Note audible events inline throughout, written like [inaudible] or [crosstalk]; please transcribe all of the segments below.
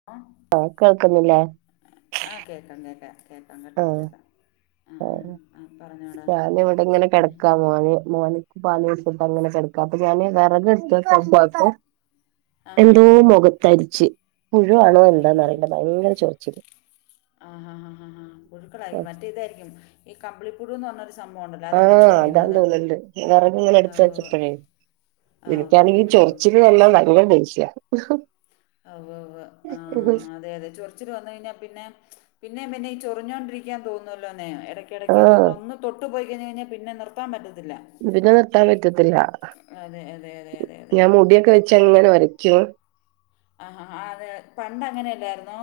[inaudible] കേക്കാ ഒക്കുന്നില്ലേ ആഹ് കേക്കാം കേക്കാം കേക്കാം കേട്ടോ ആഹ് കേക്കാം ആഹ് ഞാന് ഇവിടെങ്ങനെ എന്നെ കെടക്കാ മോന് മോന് പാല് കൊട്ത്തിട്ടങ്ങനെ കെടക്ക അപ്പം ഞാന് വെറക് എട്ത്ത് വെക്കാൻ പോയപ്പോ ആ ഹാ എന്തോ ഹാ മൊഖത്തരിച്ച് പുഴു ആണോ എന്താന്നാറിയില്ല ഭയങ്കര ചൊറിച്ചില് ആഹ് ഹാ ഹാ ഹാ ഹാ പുഴുക്കളായിരിക്കും മറ്റേ ഇതായിരിക്കും ഈ കമ്പിളിപ്പുഴു എന്ന് പർഞ്ഞൊരു ആഹ് അതാന്ന് തോന്ന്ണ്ട് വെറക്ങ്ങനെ ആ എട്ത്ത് ഉവ്വ് ഉവ്വ്. വെച്ചപ്പഴേ ആ ഉവ്വ് ഇനിക്കാണെങ്കി ഉവ്വ് ഉവ്വ് ഉവ്വ്. ചൊറിച്ചില് വന്നാ ഭയങ്കര ദേഷ്യാ അവ്വ് അവ്വ് ആഹ് അതെ അതെ ചൊ ർച്ചില് വന്ന് കഴിഞ്ഞാ പിന്നെ പിന്നേം പിന്നേം ഈ ചൊറിഞ്ഞോണ്ടിരിക്കാൻ തോന്നല്ലോന്നേ എടയ്ക്കിടയ്ക്ക് ആഹ് നമ്മളൊന്ന് തൊട്ട് പോയി കഴിഞ്ഞഴിഞ്ഞാ പിന്നെ പിന്നെ നിർത്താൻ പറ്റത്തില്ല പിന്നെ നിർത്താൻ പറ്റത്തില്ല അതെ അതെ അതെ അതെ അതെ ഞാൻ മുടിയൊക്കെ വെച്ചങ്ങനെ ഒരക്കും ആഹ് ഹാ ഹാ അതെ പണ്ട് അങ്ങനെല്ലായ്രുന്നോ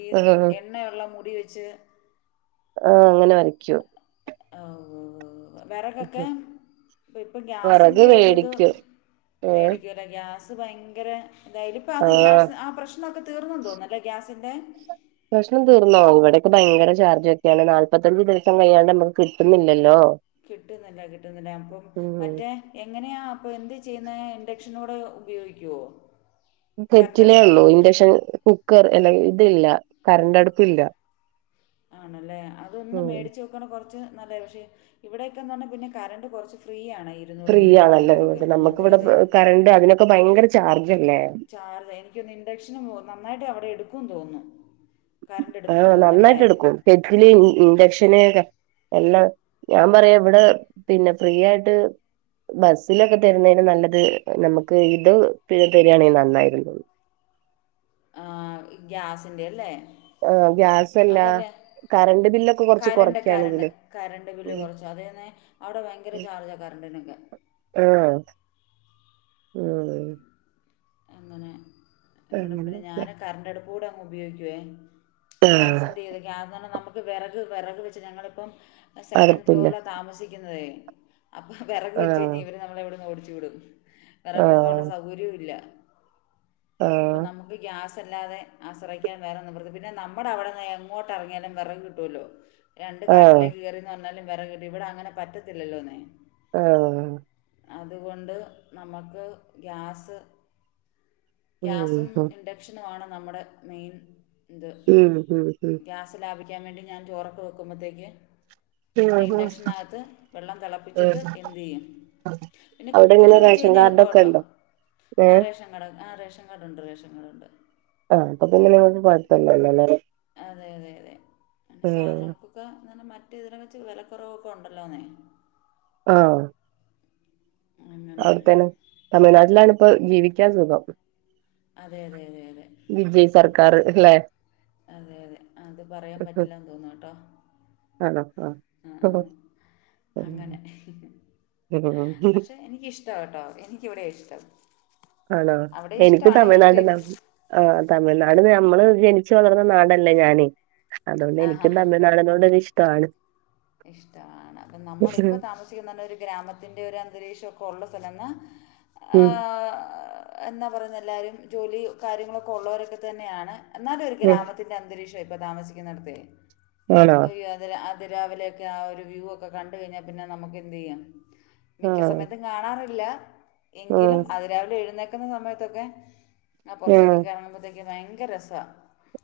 ഈ ആഹ് എണ്ണയുള്ള മുടി വെച്ച് ആഹ് അങ്ങനൊരയ്ക്കും ആഹ് ഉവ്വ് ഉവ്വ് ഉവ്വ് വെറകൊക്കെ ഇപ്പം വിറക് ഗ്യാസിൻ്റെ ഒര്ത് മേടിക്കും ഏഹ് മേടിക്ക ഗ്യാസ് ഭയങ്കര എന്തായാലും ഇപ്പ അത് ആഹ് ഗ്യാസ് ആ പ്രശ്നൊക്കെ തീർന്നെന്നു തോന്ന്ന്നു അല്ലേ ഗ്യാസിന്റെ പ്രശ്നം തീർന്നോ ഇവിടൊക്കെ ഭയങ്കര ചാർജൊക്കെയാണ് നാല്പത്തഞ്ച് ദിവസം കഴിയ്യാണ്ട നമക്ക് കിട്ടുന്നില്ലല്ലോ കിട്ടുന്നില്ല കിട്ടുന്നില്ല അപ്പം ഉം മറ്റേ എങ്ങനെയാ പ്പൊ എന്ത്‌ ചെയ്യ്ന്ന ഇൻഡക്ഷനോടെ ഉപയോഗിക്കോ കെറ്റിലേ ഒള്ളു, ഇൻഡക്ഷൻ കുക്കർ അല്ല ഇതില്ല കറണ്ടടുപ്പില്ല. ആണല്ലെ അതൊന്ന് ഉം മേടിച്ചോ ക്കണ് കൊറച്ച് നല്ലത്. പക്ഷെ ഇവിടൊക്കെ എന്ന് പർഞ്ഞാ പിന്നെ കരണ്ട് കൊർച്ച് ഫ്രീ ആണെ ഫ്രീ ആണല്ലേ ഇങ്ങക്ക്. നമ്മക്ക് ഇവടെ കറണ്ട് അതിനൊക്കെ ഭയങ്കര ചാർജല്ലേ. ചാർജെ, എനിക്കോന്നു ഇൻഡക്ഷനും നന്നായിട്ട് അവിടെ എടുക്കൂം തോന്ന്ന്നു. കറണ്ടെടുക്കും ആഹ് തോന്നുന്നു അല്ലേ? നന്നായിട്ട് എടുക്കും കെറ്റില്, ഇൻഡക്ഷന് ര എല്ലാം, ഞാൻ പറയ് ഇവടെ പിന്നെ ഫ്രീ ആയിട്ട് ബസ്സിലൊക്കെ തെരുന്നേലും നല്ലത് നമ്മക്ക് ഇത് പിന്നെ തെര് ആണെ നന്നായിരുന്നു. ആ, ഗ്യാസിന്റെ അല്ലേ? ആ, ഗ്യാസല്ലാ. കരണ്ട്, കരണ്ട്, കരണ്ട് ബില്ല് ഉം കൊറച്ചു അതെന്നെ അവിടെ ഭ യങ്കര ചാർജാ കറണ്ടിനൊക്കെ. ആണോ? ഉം. അങ്ങനെ, ഇവടെ പിന്നെ അങ്ങനെയൊക്കെ ഞാന് കറണ്ട്ടുപ്പൂടെ അങ്ങ് ഉപയോഗിക്കുവേ. ആഹ് ഗ്യാസിന്റെത് ഗ്യാസ് പർഞ്ഞാ നമ്മക്ക് വെറക്, വെറക് വെച്ച് ഞങ്ങളിപ്പം സെക്കൻഡ് അറപ്പില്ല ഫ്ലോറിലാണ് താമസിക്കുന്നുന്നതെ, അപ്പം വിറക് വെച്ച് ആഹ് കഴിഞ്ഞാൽ ഇവര് നമ്മളെ ഇവിടെ നിന്ന് ഓടിച്ചു വിടും. വിറക് വെക്കാനുള്ള ആഹ് സൗകര്യവുല്ല. അപ്പൊ ആഹ് നമു ക്ക് ഗ്യാസില്ലാതെ ആശ്രയിക്കാൻ വേറെ നിവർത്തി, പിന്നെ നമ്മുടെ അവിടെന്ന് എങ്ങോട്ട് എറങ്ങിയാലും വിറക് കിട്ടൂല്ലോ? രണ്ട് ആഹ് കാട്ടിലേക്ക് കയറിന്ന് പറഞ്ഞാലും വിറക് കിട്ടും. ഇവിടെ അങ്ങനെ പറ്റത്തില്ലല്ലോന്നേ. ആഹ്. അതുകൊണ്ട് നമുക്ക് ഗ്യാസ് ഉം ഗ്യാസും ഉം ഇൻഡക്ഷനുമാണ് നമ്മുടെ മെയിൻ ഇത് ഉം ഉം ഗ്യാ സ് ലാഭിക്കാൻ വേണ്ടി ഞാൻ ചോറൊക്കെ വയ്ക്കുമ്പത്തേക്ക് മറ്റേ ഉം ഇൻഡക്ഷനകത്ത് വെള്ളം തിളപ്പിച്ചിട്ട് എന്ത്യ്യും പിന്നെ അവിടെ എങ്ങനെ കുക്കറിൽ വെച്ച് റേഷൻ കഴിഞ്ഞാ എളുപ്പ കാർഡൊക്കെ കേട്ടോ, ഉണ്ടോ ആഹ് ഏഹ് റേഷൻ കട ആഹ് റേഷൻകാർഡ് ഉണ്ട്, റേഷൻകാർഡ് ഉണ്ട്. ആഹ്, അപ്പൊ പിന്നെനിങ്ങൾക്ക് കൊഴപ്പ ഇല്ലാല്ലലെ. അതെ, അതെ, അതെ പിന്നെ സാധനങ്ങക്ക് ഇപ്പൊ ഇന്ന്ർഞ്ഞ മറ്റ് ഇതിനെ വെച്ച് വെല കൊറവൊക്കെ ഉണ്ടല്ലോന്നേ. ആഹ് അങ്ങനെ അവ്ടെ തന്നെ തമിഴ്നാട്ടിലാണിപ്പോ ജീവിക്കാൻ സുഖം. അതെ, അതെ, അതെ, അതെ. വിജയ് സർക്കാർ അല്ലെ [unintelligible] അതെ, അതെ, അത് പറയാൻ പറ്റില്ലാന്ന് തോന്നൂട്ടോ. ആണോ ആഹ്, ആഹ് അങ്ങനെ ഹ്, ഹ്, ഹെ ആഹ് പക്ഷെ എനിക്കിഷ്ട കേട്ടോ എനിക്കിവിടെയാ ഇഷ്ടം. ആണോ? അവിടെ എനിക്ക് ഇഷ്ടമാണ് ഇഷ്ടം തമിഴ്നാട്‌ ലൗലി. ആഹ്, തമിഴ്നാട് നമ്മള് ജനിച്ചു വളർന്ന നാടല്ലേ ഞാന്. അതോണ്ട് ആ ഹാ എനിക്കും തമിഴ്നാട്നോട്‌ ഒര് ഇഷ്ടാണ്. ഇഷ്ടാണ്. അപ്പ നമ്മള് ഇപ്പ താമസിക്കുന്ന പറഞ്ഞ ഒരു ഗ്രാമ ത്തിൻ്റെ ഒരു അന്തരീക്ഷമൊക്കെ ഉള്ള സ്ഥലെന്ന ഉം ആഹ് എന്നാ പറയുന്നെ എല്ലാവരും ജോലി കാര്യങ്ങളൊക്കെ ഉള്ളവരൊക്കെ തന്നെയാണ്, എന്നാലും ഒരു ഉം ഗ്രാമ ത്തിന്റെ അന്തരീക്ഷ ഇപ്പൊ താമസിക്കുന്നിടത്തെ, ആണോ അയ്യോ അതില് ആ രാവിലെയൊക്കെ ആ ഒരു വ്യൂ ഒക്കെ കണ്ട് കഴിഞ്ഞാൽ പിന്നെ നമുക്ക് എന്ത്‌ചെയ്യും മിക്ക ആഹ് സമയത്തും കാണാറില്ല ഉം എങ്കിലും അതിരാവിലെ എഴുന്നേക്കുന്ന സമയത്തൊക്കെ ആഹ് ഉം പുറത്തേക്കേക്ക്റങ്ങുമ്പോഴുത്തക്ക് ഭയങ്കര രസ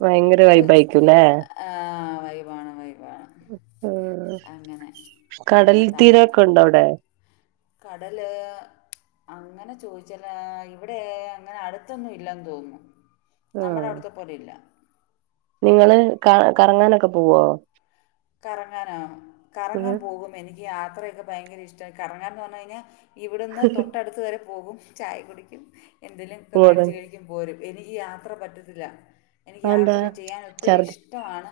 ഭയങ്കര വൈബയിരിക്കുല്ലേ? ആഹ് വൈബാണ് വൈബാണ് ഉം അങ്ങനെ കടൽത്തീരൊക്കെ ഉണ്ടോ അവിടെ കടല് അങ്ങനെ ചോയിച്ചല് ആഹ് ഇവിടെ ഏഹ് അങ്ങനെ അടുത്തൊന്നും ഇല്ലെന്ന് തോന്നുന്നു നമ്മടെ ആഹ് അവിടുത്തെ പോലേല്ല നിങ്ങള് ക കറങ്ങാനൊക്കെ പോവോ? കറങ്ങാനോ ഉം കറങ്ങാൻ പോകും എനിക്ക് യാത്രയൊക്കെ ഭയങ്കര ഇഷ്ട കറങ്ങാൻന്ന് പറഞ്ഞഴിഞ്ഞ ഇവിടുന്ന് തൊട്ടടുത്ത് വരെ പോകും ചായ കുടിക്കും എന്തെലുക്കെ ഇങ്ങോട്ട് മേടിച്ച് കഴി പോരും എനിക്ക് യാത്ര പറ്റത്തില്ല എനിക്ക് അതെന്താ യാത്ര ചെയ്യാൻ ഒത്തിരി ഛർദി ഇഷ് ഇഷ്ടണ്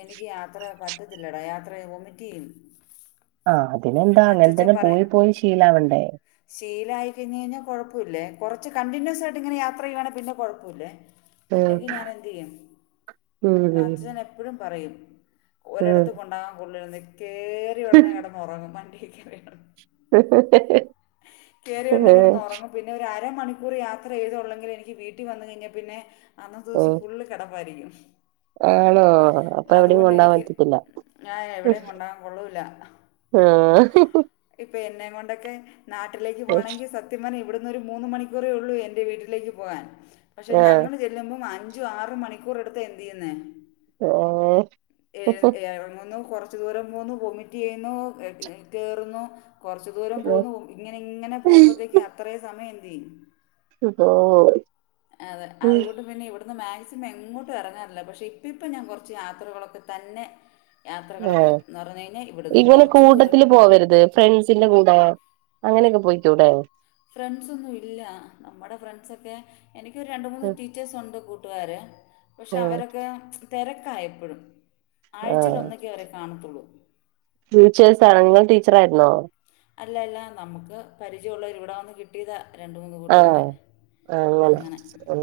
എനിക്ക് യാത്ര പറ്റത്തില്ലടാ യാത്ര വോമിറ്റ് ചെയ്യും ആഹ് അതിനെന്താ അങ്ങനെതന്നെ പോയി പോയി ശീലവണ്ടേ ശീലായി കഴിഞ്കഴിഞ്ഞാ കുഴപ്പല്ലേ കുറച്ച് കണ്ടിന്യൂസ് ആയിട്ട് ഇങ്ങനെ യാത്ര ചെയ്യുവാണെപിന്നെ കുഴപ്പല്ലേ ഉം ഇല്ലെങ്കിൽ ഞാൻ എന്ത് ചെയ്യും ഉം അച്ചൻ എപ്പഴും പറയും ഉം ഒരിടത്ത് കൊണ്ടാൻ കൊള്ളൂല്ലന്ന് കേറി ഉടനെ കിടന്നന്നുറങ്ങും വണ്ടികേറിയ കേറിയ ഉടനെ കിടന്ന് ഉം ഉറങ്ങും പിന്നെ ഒരു അരമണിക്കൂർ യാത്ര ചെയ്തള്ളെങ്കിലും എനിക്ക് വീട്ടിൽ വന്ന് കഴിഞ്ഞാൽ പിന്നെ അന്നത്തെസം ഫുള്ള് കെടപ്പാരിക്കും ആഹ്ണോ അപ്പൊ എവിടെ കൊണ്ടാവാ എനിക്ക് പറ്റത്തി ക്കില്ല ഞാൻ എവിടെയും കൊണ്ടാകാൻ കൊള്ളൂല ആഹ് ഇപ്പെ എന്നെക്കൊണ്ടൊക്കെ നാട്ടിലേക്ക് പോവാണെങ്കി സ ത്യം പറഞ്ഞാ ഇവിടുന്നൊരു മൂന്ന് മണിക്കൂറേ ഉള്ളൂ എന്റെ വീട്ടിലേക്ക് പോവാൻ പക്ഷെ ആഹ് ഞങ്ങള് ചെ ല്ലുമ്പും അഞ്ചു ആറു മണിക്കൂറെടുത്താ എന്ത്‌ ചെയ്യുന്നേ ഓഹ് ഏഹ് എറങ്ങുന്നു കൊറച്ചു ദൂരം പോന്നു വൊമിറ്റ് ചെയ്യുന്നു കേറുന്നു കൊറച്ചു ദൂരം പോന്നു ഒ ഇങ്ങനെ ഇങ്ങനെ പോവുമ്പോത്തേക്ക് അത്രയ് സമയം എന്ത് ചെയ്യും ഓ അതെ അതുകൊണ്ട് പിന്നെ ഇവിട ന്ന് മാക്സിമം എങ്ങോട്ടും എറങ്ങാറില്ല പക്ഷേ ഇപ്പം ഇപ്പം ഞാൻ കൊറച്ച് യാത്രകളൊക്കെ തന്നെ യാത്രകളൊക്കെ ആഹ് എന്ന് പറഞ്ഞു കഴിഞ്ഞാ ഇവിടുന്ന് ഇങ്ങനെ കൊറച്ച് ദൂരം കൂട്ടത്തില് പോവരുത് ഫ്രണ്ട്സിന്റെ കൂടെ അങ്ങനെയൊക്കെ പൊയ്ക്കൂടെ ഫ്രണ്ട്സൊന്നു ഇല്ല നമ്മുടെ ഫ്രണ്ട്സൊക്കെ എനിക്കൊരു രണ്ട് മൂന്ന് ടീച്ചേഴ്സ് ഒണ്ട് കൂ കൂട്ടുകാര് പക്ഷെ ആഹ് അവരൊക്കെ തെരക്കായെപ്പഴും ആഹ് ആഴ്ചയിലൊന്നക്കേ ഇവരെ കാണത്തുള്ളൂ ടീച്ചേഴ്സ് ആണ് നിങ്ങൾ ടീച്ചർ ആയിരുന്നോ അല്ലല്ല നമുക്ക് പരിചയ ഒള്ളവര് ഇവിടെ വന്ന് കി ട്ടീതാ രണ്ട് മൂന്ന് ആഹ് കൂട്ടുകാരെ ആങ്ങനെ അങ്ങനെ ഉം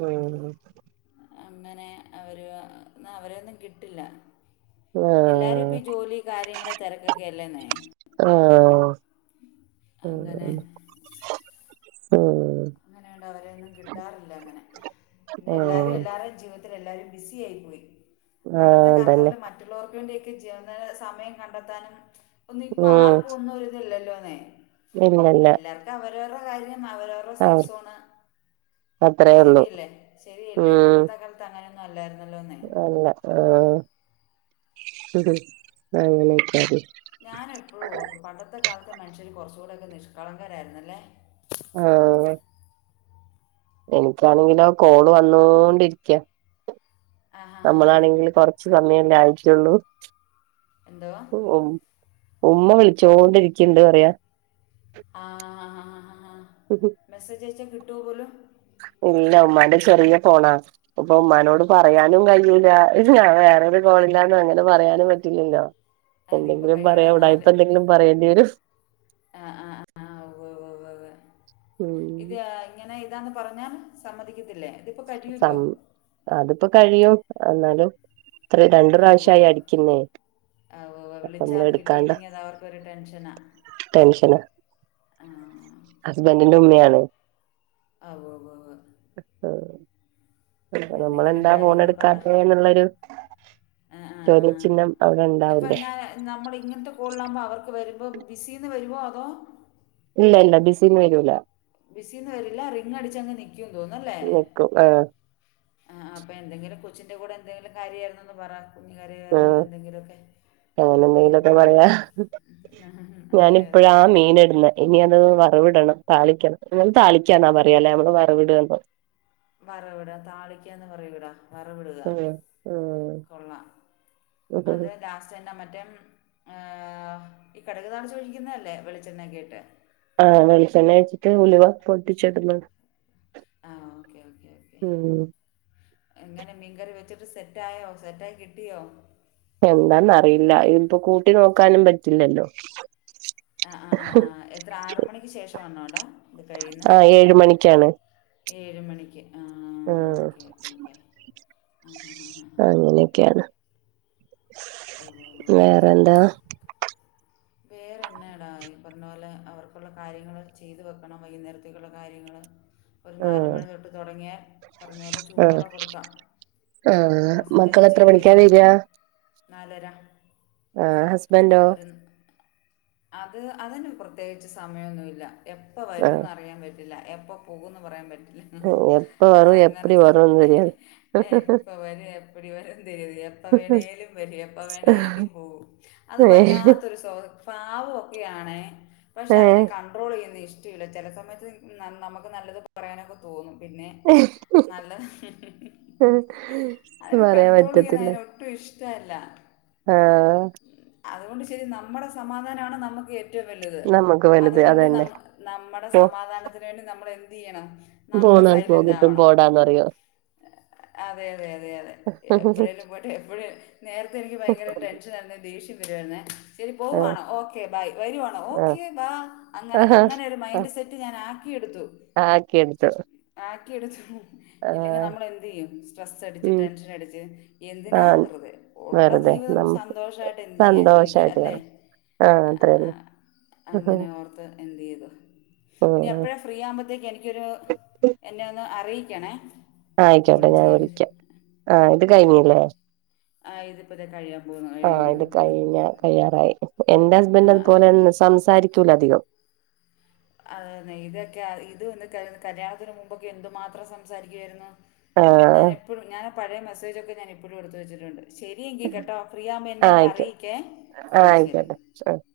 ഉം അങ്ങനെ അവര് എന്നാ അവരെയൊന്നും കിട്ടില്ല എല്ലാരും ഇപ്പ ആഹ് ഈ ജോലി കാര്യങ്ങള് തെരക്കൊക്കെ അല്ലേന്നേ ആഹ് അങ്ങനെ ഉം ഉം അങ്ങനെയാണ്ട് അവരെയൊന്നും കിട്ടാറില്ല അങ്ങനെ പിന്നെ എല്ലാരും ആഹ് എല്ലാരെയും ജീവിതത്തിൽ എല്ലാരും ബിസി ആയി പോയി പണ്ടത്തെ ആഹ് കാലത്തെ തന്നെ പോലെ മറ്റുള്ളവർക്ക് വേണ്ടിയൊക്കെ [unintelligible] സമയം കണ്ടെത്താനും ഒന്നും ഇപ്പ ഉം ആർക്കും ഒന്നും ഒരിതല്ലല്ലോന്നേ ഇല്ലല്ല എല്ലാർക്കും അവരോരുടെ കാര്യം അവരോ [unintelligible] ആഹ് സെയ്‌ഫ് സോണ് അത്രേ ഉള്ളൂ ശരിയല്ലേ ശരിയല്ലേ ഉം പണ്ടത്തെ കാല ത്ത് അങ്ങനൊന്നും അല്ലായിരുന്നല്ലോന്നേ അല്ല ആഹ് അങ്ങനെയൊക്ക ഞാനെപ്പഴും ഓർക്കും പണ്ടത്തെ കാലത്തെ മനുഷ്യര് കൊറച്ചൂടൊക്കെ നിഷ്കളങ്കരായിരുന്നല്ലേ ആഹ് എനിക്കാണെങ്കിലോ കോള് വന്നോണ്ടിരിക്കാ ആ ഹാ ഹാ ഹാ നമ്മളാണെങ്കില് കൊർ ച്ച് സമയല്ലേ ആയിട്ട്ള്ളൂ. എന്തുവാ ഉ ഉം ഉമ്മ വിളിച്ചോണ്ടിരിക്ക്ണ്ട് പറയാ ആഹ് മെസ്സേജയച്ചാ [unintelligible] ഇല്ല ഉമ്മാന്റെ ചെറിയ ഫോണാ അപ്പൊ ഉമ്മാനോട് പറയാനും കഴിയൂല്ല. ഇത് ഞാൻ വേറൊരു കോളില്ലാന്ന് അങ്ങനെ പറയാനും പറ്റില്ലല്ലോ. അതിപ്പോൾ എന്തെങ്കിലും കഴിയട പറയാം നാല് ഉടായിപ്പെന്തെങ്കിലും പറയേണ്ടി വരും. ആ ആ ആ [unintelligible] ഉം ഇത് ഏഹ് ഇങ്ങനെ ഇതാന്ന് പറഞ്ഞാ സമ്മതിക്കത്തില്ലേ കഴിയുമല്ലോ സം അത്പ്പൊ കഴിയും എന്നാലും ത്രേ രണ്ടു പ്രാവശ്യായി അടിക്കുന്നേ അപ്പൊ വിളിച്ച നമ്മള് ആളെ എടുക്കാണ്ട കിട്ടിയില്ലെങ്കി അത് അവർക്കൊരു ടെൻഷനാ. ടെൻഷനാ ആഹ് ഹസ്ബന്റിന്റെ ഉമ്മിയാണ്. ആഹ് വ്വ് വ്വ് വ്വ് ആഹ് അപ്പൊ എന്തെങ്കിലും കാര്യങ്ങള് പറ എടുക്കാത്തെ എന്നുള്ളൊരു ആഹ് ആഹ് ആഹ് ചോദ്യചിഹ്നം അവിടെ ഇപ്പൊ ഉണ്ടാവൂലേ [unintelligible] നമ്മള് ഇങ്ങൻത്തെ കോൾലാമ്പം അവർക്ക് വരുമ്പം ബിസീന്ന് വരുവോ അതോ ഇല്ല ഇല്ല ബിസീന്ന് വരൂല. ബിസീന്ന് വരില്ല റിംഗ് അടിച്ചങ്ങ് നിക്കും തോന്നുവല്ലേ നിക്കും ആഹ് ആഹ് അപ്പൊ എന്തെങ്കിലും കൊച്ചിൻ്റെ കൂടെ എന്തെങ്കിലും കാര്യായ്രുന്നൊന്ന് പറ കുഞ്ഞു കരയുവായിര്ന്നു ആഹ് എന്തെങ്കിലൊക്കെ അങ്ങനെ എന്തെങ്കിലൊക്കെ പറയാ അതെ അതെ ഞാനിപ്പഴാ ആ അതെ മീന് ഇടുന്നെ ഇനി അത് വറവ്ടണം. താളിക്കണം നിങ്ങൾ താളിക്കന്നാ പറയാല്ലേ. മ്മള് വറവിടാന്ന് വറവ്ടാ താളിക്കന്ന് പറയൂടാ വറവിടുക ഉം ഉം കൊള്ളാം അത് ലാസ്റ്റ് റ്റെന്ന മറ്റേ ഈ കടക് താളിച്ചു ഒഴിക്കുന്നല്ലേ വെളിച്ചെണ്ണ ഒക്കിട്ട് ആഹ് വെളിച്ചെണ്ണ ഒഴിച്ചിട്ട് ഉലുവ പൊട്ടിച്ചിടുന്ന ആഹ് ഓക്കെ ഓക്കെ ഓക്കെ ഉം എങ്ങനെ മീൻകറി വെച്ചിട്ട് സെറ്റായോ സെറ്റായി കിട്ടിയോ? എന്താന്നറിയില്ല ഇൻപ്പം കൂട്ടി നോക്കാനും പറ്റില്ലല്ലോ. ആഹ് ആഹ് ആഹ് എത്ര ആറ് മണിക്ക് ശേഷം ആന്നോടാ ആഹ് ഏഴ് മണിക്കാണ്. ഏഴ് മണിക്ക് ആഹ് ഓക്കെ ഓക്കെ ഓക്കെ ആ ഹാ ഹാ ഹാ ഹാ അങ്ങിനൊക്കാണ് ഓ പിന്നെ വേറെന്താ? വേറെന്നാടാ ഈ പറഞ്ഞ പോലെ അവർക്കുള്ള കാര്യങ്ങള് ചെയ്തു വെക്കണം വൈകുന്നേരത്തേക്കുള്ള കാര്യങ്ങള് ഒരു നാല് ആഹ് മണി തൊട്ട് തൊടങ്ങിയാ പറഞ്ഞ പോലെ ആഹ് ചൂടോടെ കൊടുക്കാം ആഹ് ആ സമയത്ത് മക്കളെത്ര ചെയ്തു മണിക്കാ വെച്ചാൽ വരാ? നാലര ആഹ് ഹസ്ബൻ്റോ? ഒരു അത് അതിന് പ്രത്യേകിച്ച് സമയൊന്നുല്ല എപ്പ വരും ആഹ് ന്നറിയാൻ പ റ്റില്ല എപ്പൊ പോകുന്ന് പറയാൻ പറ്റില്ല [unintelligible] എപ്പ വരു എപ്പടി വരു [unintelligible] ഏ എപ്പ വരു എപ്പടി വരും ന്തരുത് എപ്പ വേണേലും വരും എപ്പ വേണേലും പോകും അത് വല്ലാത്തൊരു സൊ പാവൊക്കെയാണെ പക്ഷെ അതിനെ ഏഹ് കാണ്- ൺട്രോളെയ്യുന്നത് ഇഷ്ടയില്ല. ചെല സമയത്ത് ന നമുക്ക് നല്ലത് പറയാനൊക്കെ തോന്നും പിന്നെ നല്ല പറയാൻ പറ്റത്- [unintelligible] ഒട്ടും ഇഷ്ട അല്ല ആഹ് അതുകൊണ്ട് ശരി നമ്മുടെ സമാധാനാണ് നമുക്കേ റ്റവും വലുത് നമ്മക്ക് വലുത് അതുകൊണ്ട് അതന്നെ നമ നമ്മടെ പോ സമാധാനത്തിന് വേണ്ടി നമ്മളെന്തെയ്യണം നമ്മളും പോണോർക്ക് കിട്ടും സൈലന്റാവണം പോടാന്ന് പറയും അതെ അതെ അതെ അതെ എപ്പഴേലും പോട്ടെ എപ്പഴും നേരത്തെ എനിക്ക് ഭയങ്കര ടെൻഷനായിരുന്നു ദേഷ്യം വരുവായിരുന്നേ ശരി ആഹ് പോവാണോ ഓക്കെ ബൈ വരുവാണോ ആഹ് ഓക്കെ ബാ അങ്ങനെ അങ്ങനെ ഒരു മൈൻഡ് സെ- റ്റ് ഞാനാക്കിയെടുത്തു ആക്കിയെടുത്തു ആക്കിയെടുത്തു ഇല്ലെങ്കി നമ്മളെന്ത് ചെയ്യും സ്ട്രെസ്സടിച്ച് ഉം ടെൻഷനടിച്ച് എന്തിനാ ആഹ് വെറുതെ ഉള്ള വെറുതെ ജീവിതം നമുക്ക് സന്തോഷായിട്ടെന്തെയ്യാ ജീവിക്കാ സന്തോഷായിട്ട് ല്ലെ വേണം ആഹ് ആ ആ അത്രേള്ളൂ അങ്ങനെ ഓർത്ത് എന്ത് ചെയ്തു ആഹ് ഇനി ആ എപ്പോഴാണ് ഫ്രീ ആവുമ്പത്തേക്ക് എനിക്കൊരു എന്നെ ഒന്ന് അറിയിക്കണേ ഇപ്പോൾ ആയിക്കോട്ടെ വിളിച്ച് ഞാൻ കഴിഞ്ഞിട്ട് വിളിക്കാം ആഹ് ഇത് കഴിഞ്ഞിലേ ആഹ് ഇതിപ്പതെ കഴിയാ പോന്നു കഴിയ്യുമ്പോന്നു വിളി കയ്യാറായി എന്റെ ഹസ്ബന്റു ആ അതുപോലെന്നെ സംസാരിക്കൂല ധികം അതെയതെ ഇതൊക്കെ ഇത് [unintelligible] കല്യാണത്തിന് മുമ്പൊക്കെ എന്തു മാത്രം സംസാരിക്കു ആരുന്നു ആഹ് ഞാനെപ്പഴും ഞാനപഴേ മെസേജൊക്കെ ഞാനിപ്പഴും എടുത്ത് വച്ചിട്ടുണ്ട്. ശരിയെങ്കി കേട്ടോ ഫ്രീയാവുമ്പോ ആഹ് ആയിക്കോട്ടെ എന്നെയൊന്നറിയിക്കെ ആഹ് ശരി [unintelligible]